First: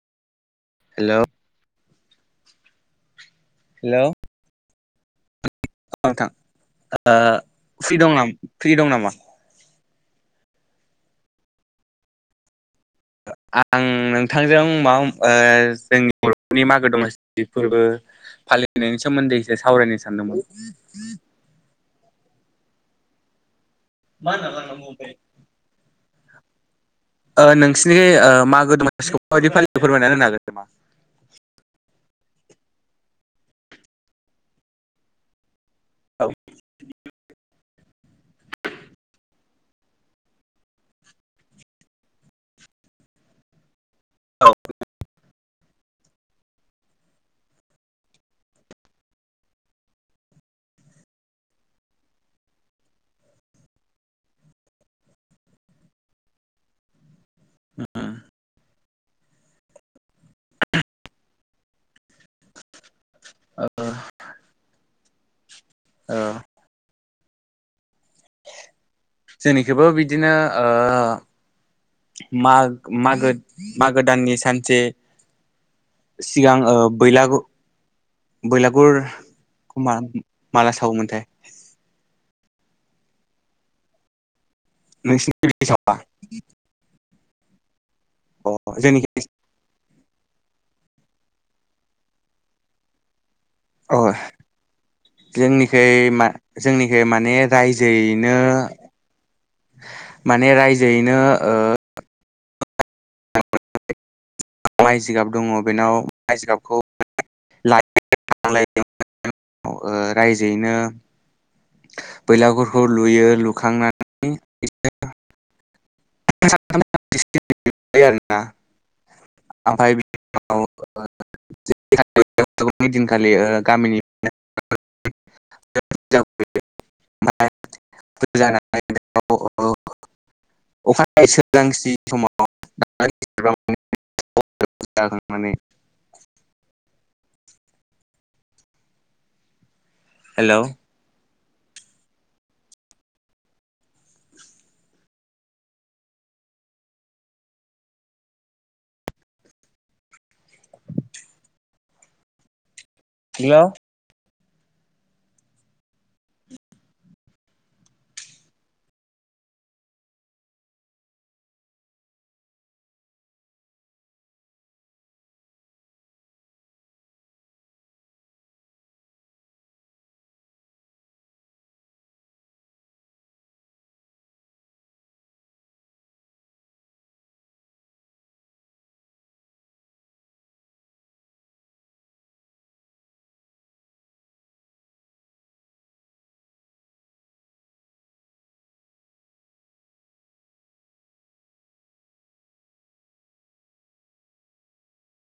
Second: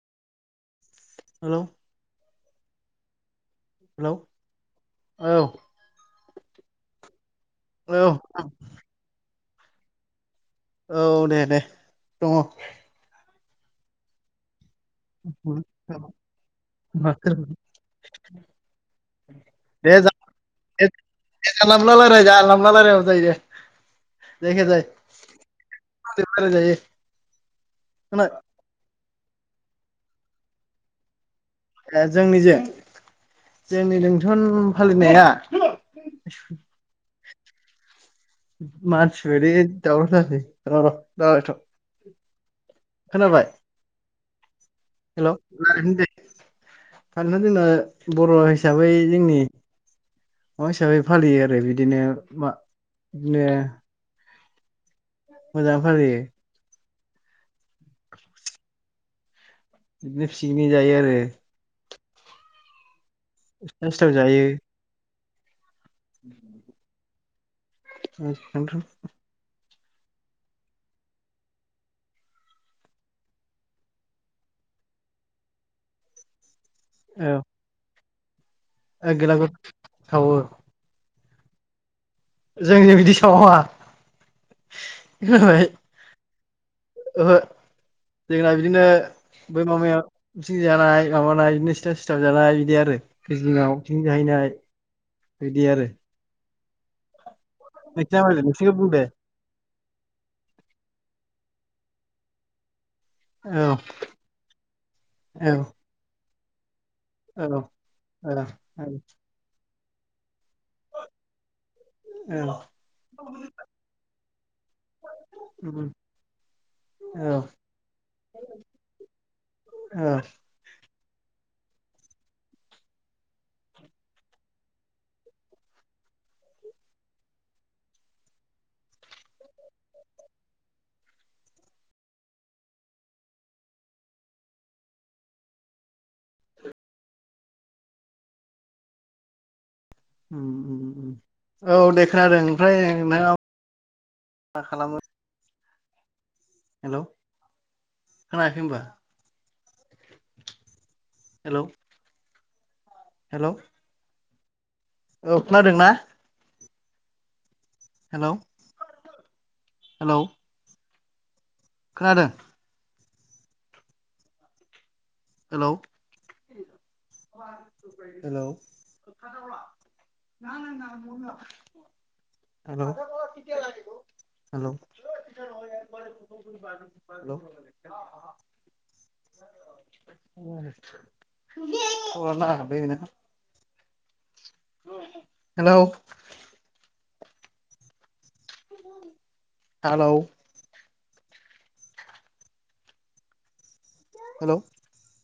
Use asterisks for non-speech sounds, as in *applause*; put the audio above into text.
Hello hello औ ओ free दं औ नामा फ्रि दं नामा औ दे दे दङ आं नोंथांजों मा ओ जोंनि बर' नि मागो दमासि फोरबो फालिनायनि सोमोन्दैसो दे सावरायनो सानदोंमोन जानला मोनला रायलाय जानला मोनला रायलायबाबो जायो जायखिया जाया *unintelligible* *unintelligible* ओ नोंसिनि खोना मागो दमासिखौ माबायदि फालिनाय फोरमायना होनो हागोन नामा ए जोंनि जे जोंनि बेंथन फालिनाया मानसि *unintelligible* खोनाबाय औ दे दारथ' जोंना बर‌' रि‌हा हिसाबै मा हिसाबै फालियो आरो बिदिनो मा बिदिनो मोजां फालियो होम बिदिनो पिकनिक जायो आरो सिथाव जायो। ओ *inaudible* *inaudible* जोंनिखौबो बिदिनो ओ मागो मागो दाननि सानसे सिगां ओ औ बैलाग बैलागुर ओ बेलागुर सावो माला सावोमोनथाय? जोंनि बिदि सावा। खोनाबाय नोंसिनिथिं सावया? ओहो जोंना बिदिनो जोंनिखै बै माबा जानाय माबानाय बिदिनो सिथाव सिथाब जानाय बिदि आरो दै जिङाव अ पिकनिक जाहैनाय बिदि जोंनिखै आरो मा जोंनिखै माने नोंसिना रायजोयैनो मालाय नोंसिनिखौ बुंदो माने रायजोयैनो ओ औ औ माइ जिगाब औ दङ बेनाव माइ जिगाबखौ औ लायखांनायनि औ रायजोयैनो बैलागुरखौ लुयो लुखांनानै *inaudible* औ आरो ना *inaudible* दिनखालि गामिनि *inaudible* अखा नायै सोरांसि समाव *inaudible* *inaudible* उम हेलौ उम उम औ दे खोनादों ओमफ्राय नोंथाङा मा खालामो? हेल' खोनायाखै होनबा? हेलौ हेल' खोनादोंना? हेल' हेल' खोनादों? हेल' हेल' *inaudible* हेल' *inaudible* *inaudible* *inaudible* हेल' हेल' हेल'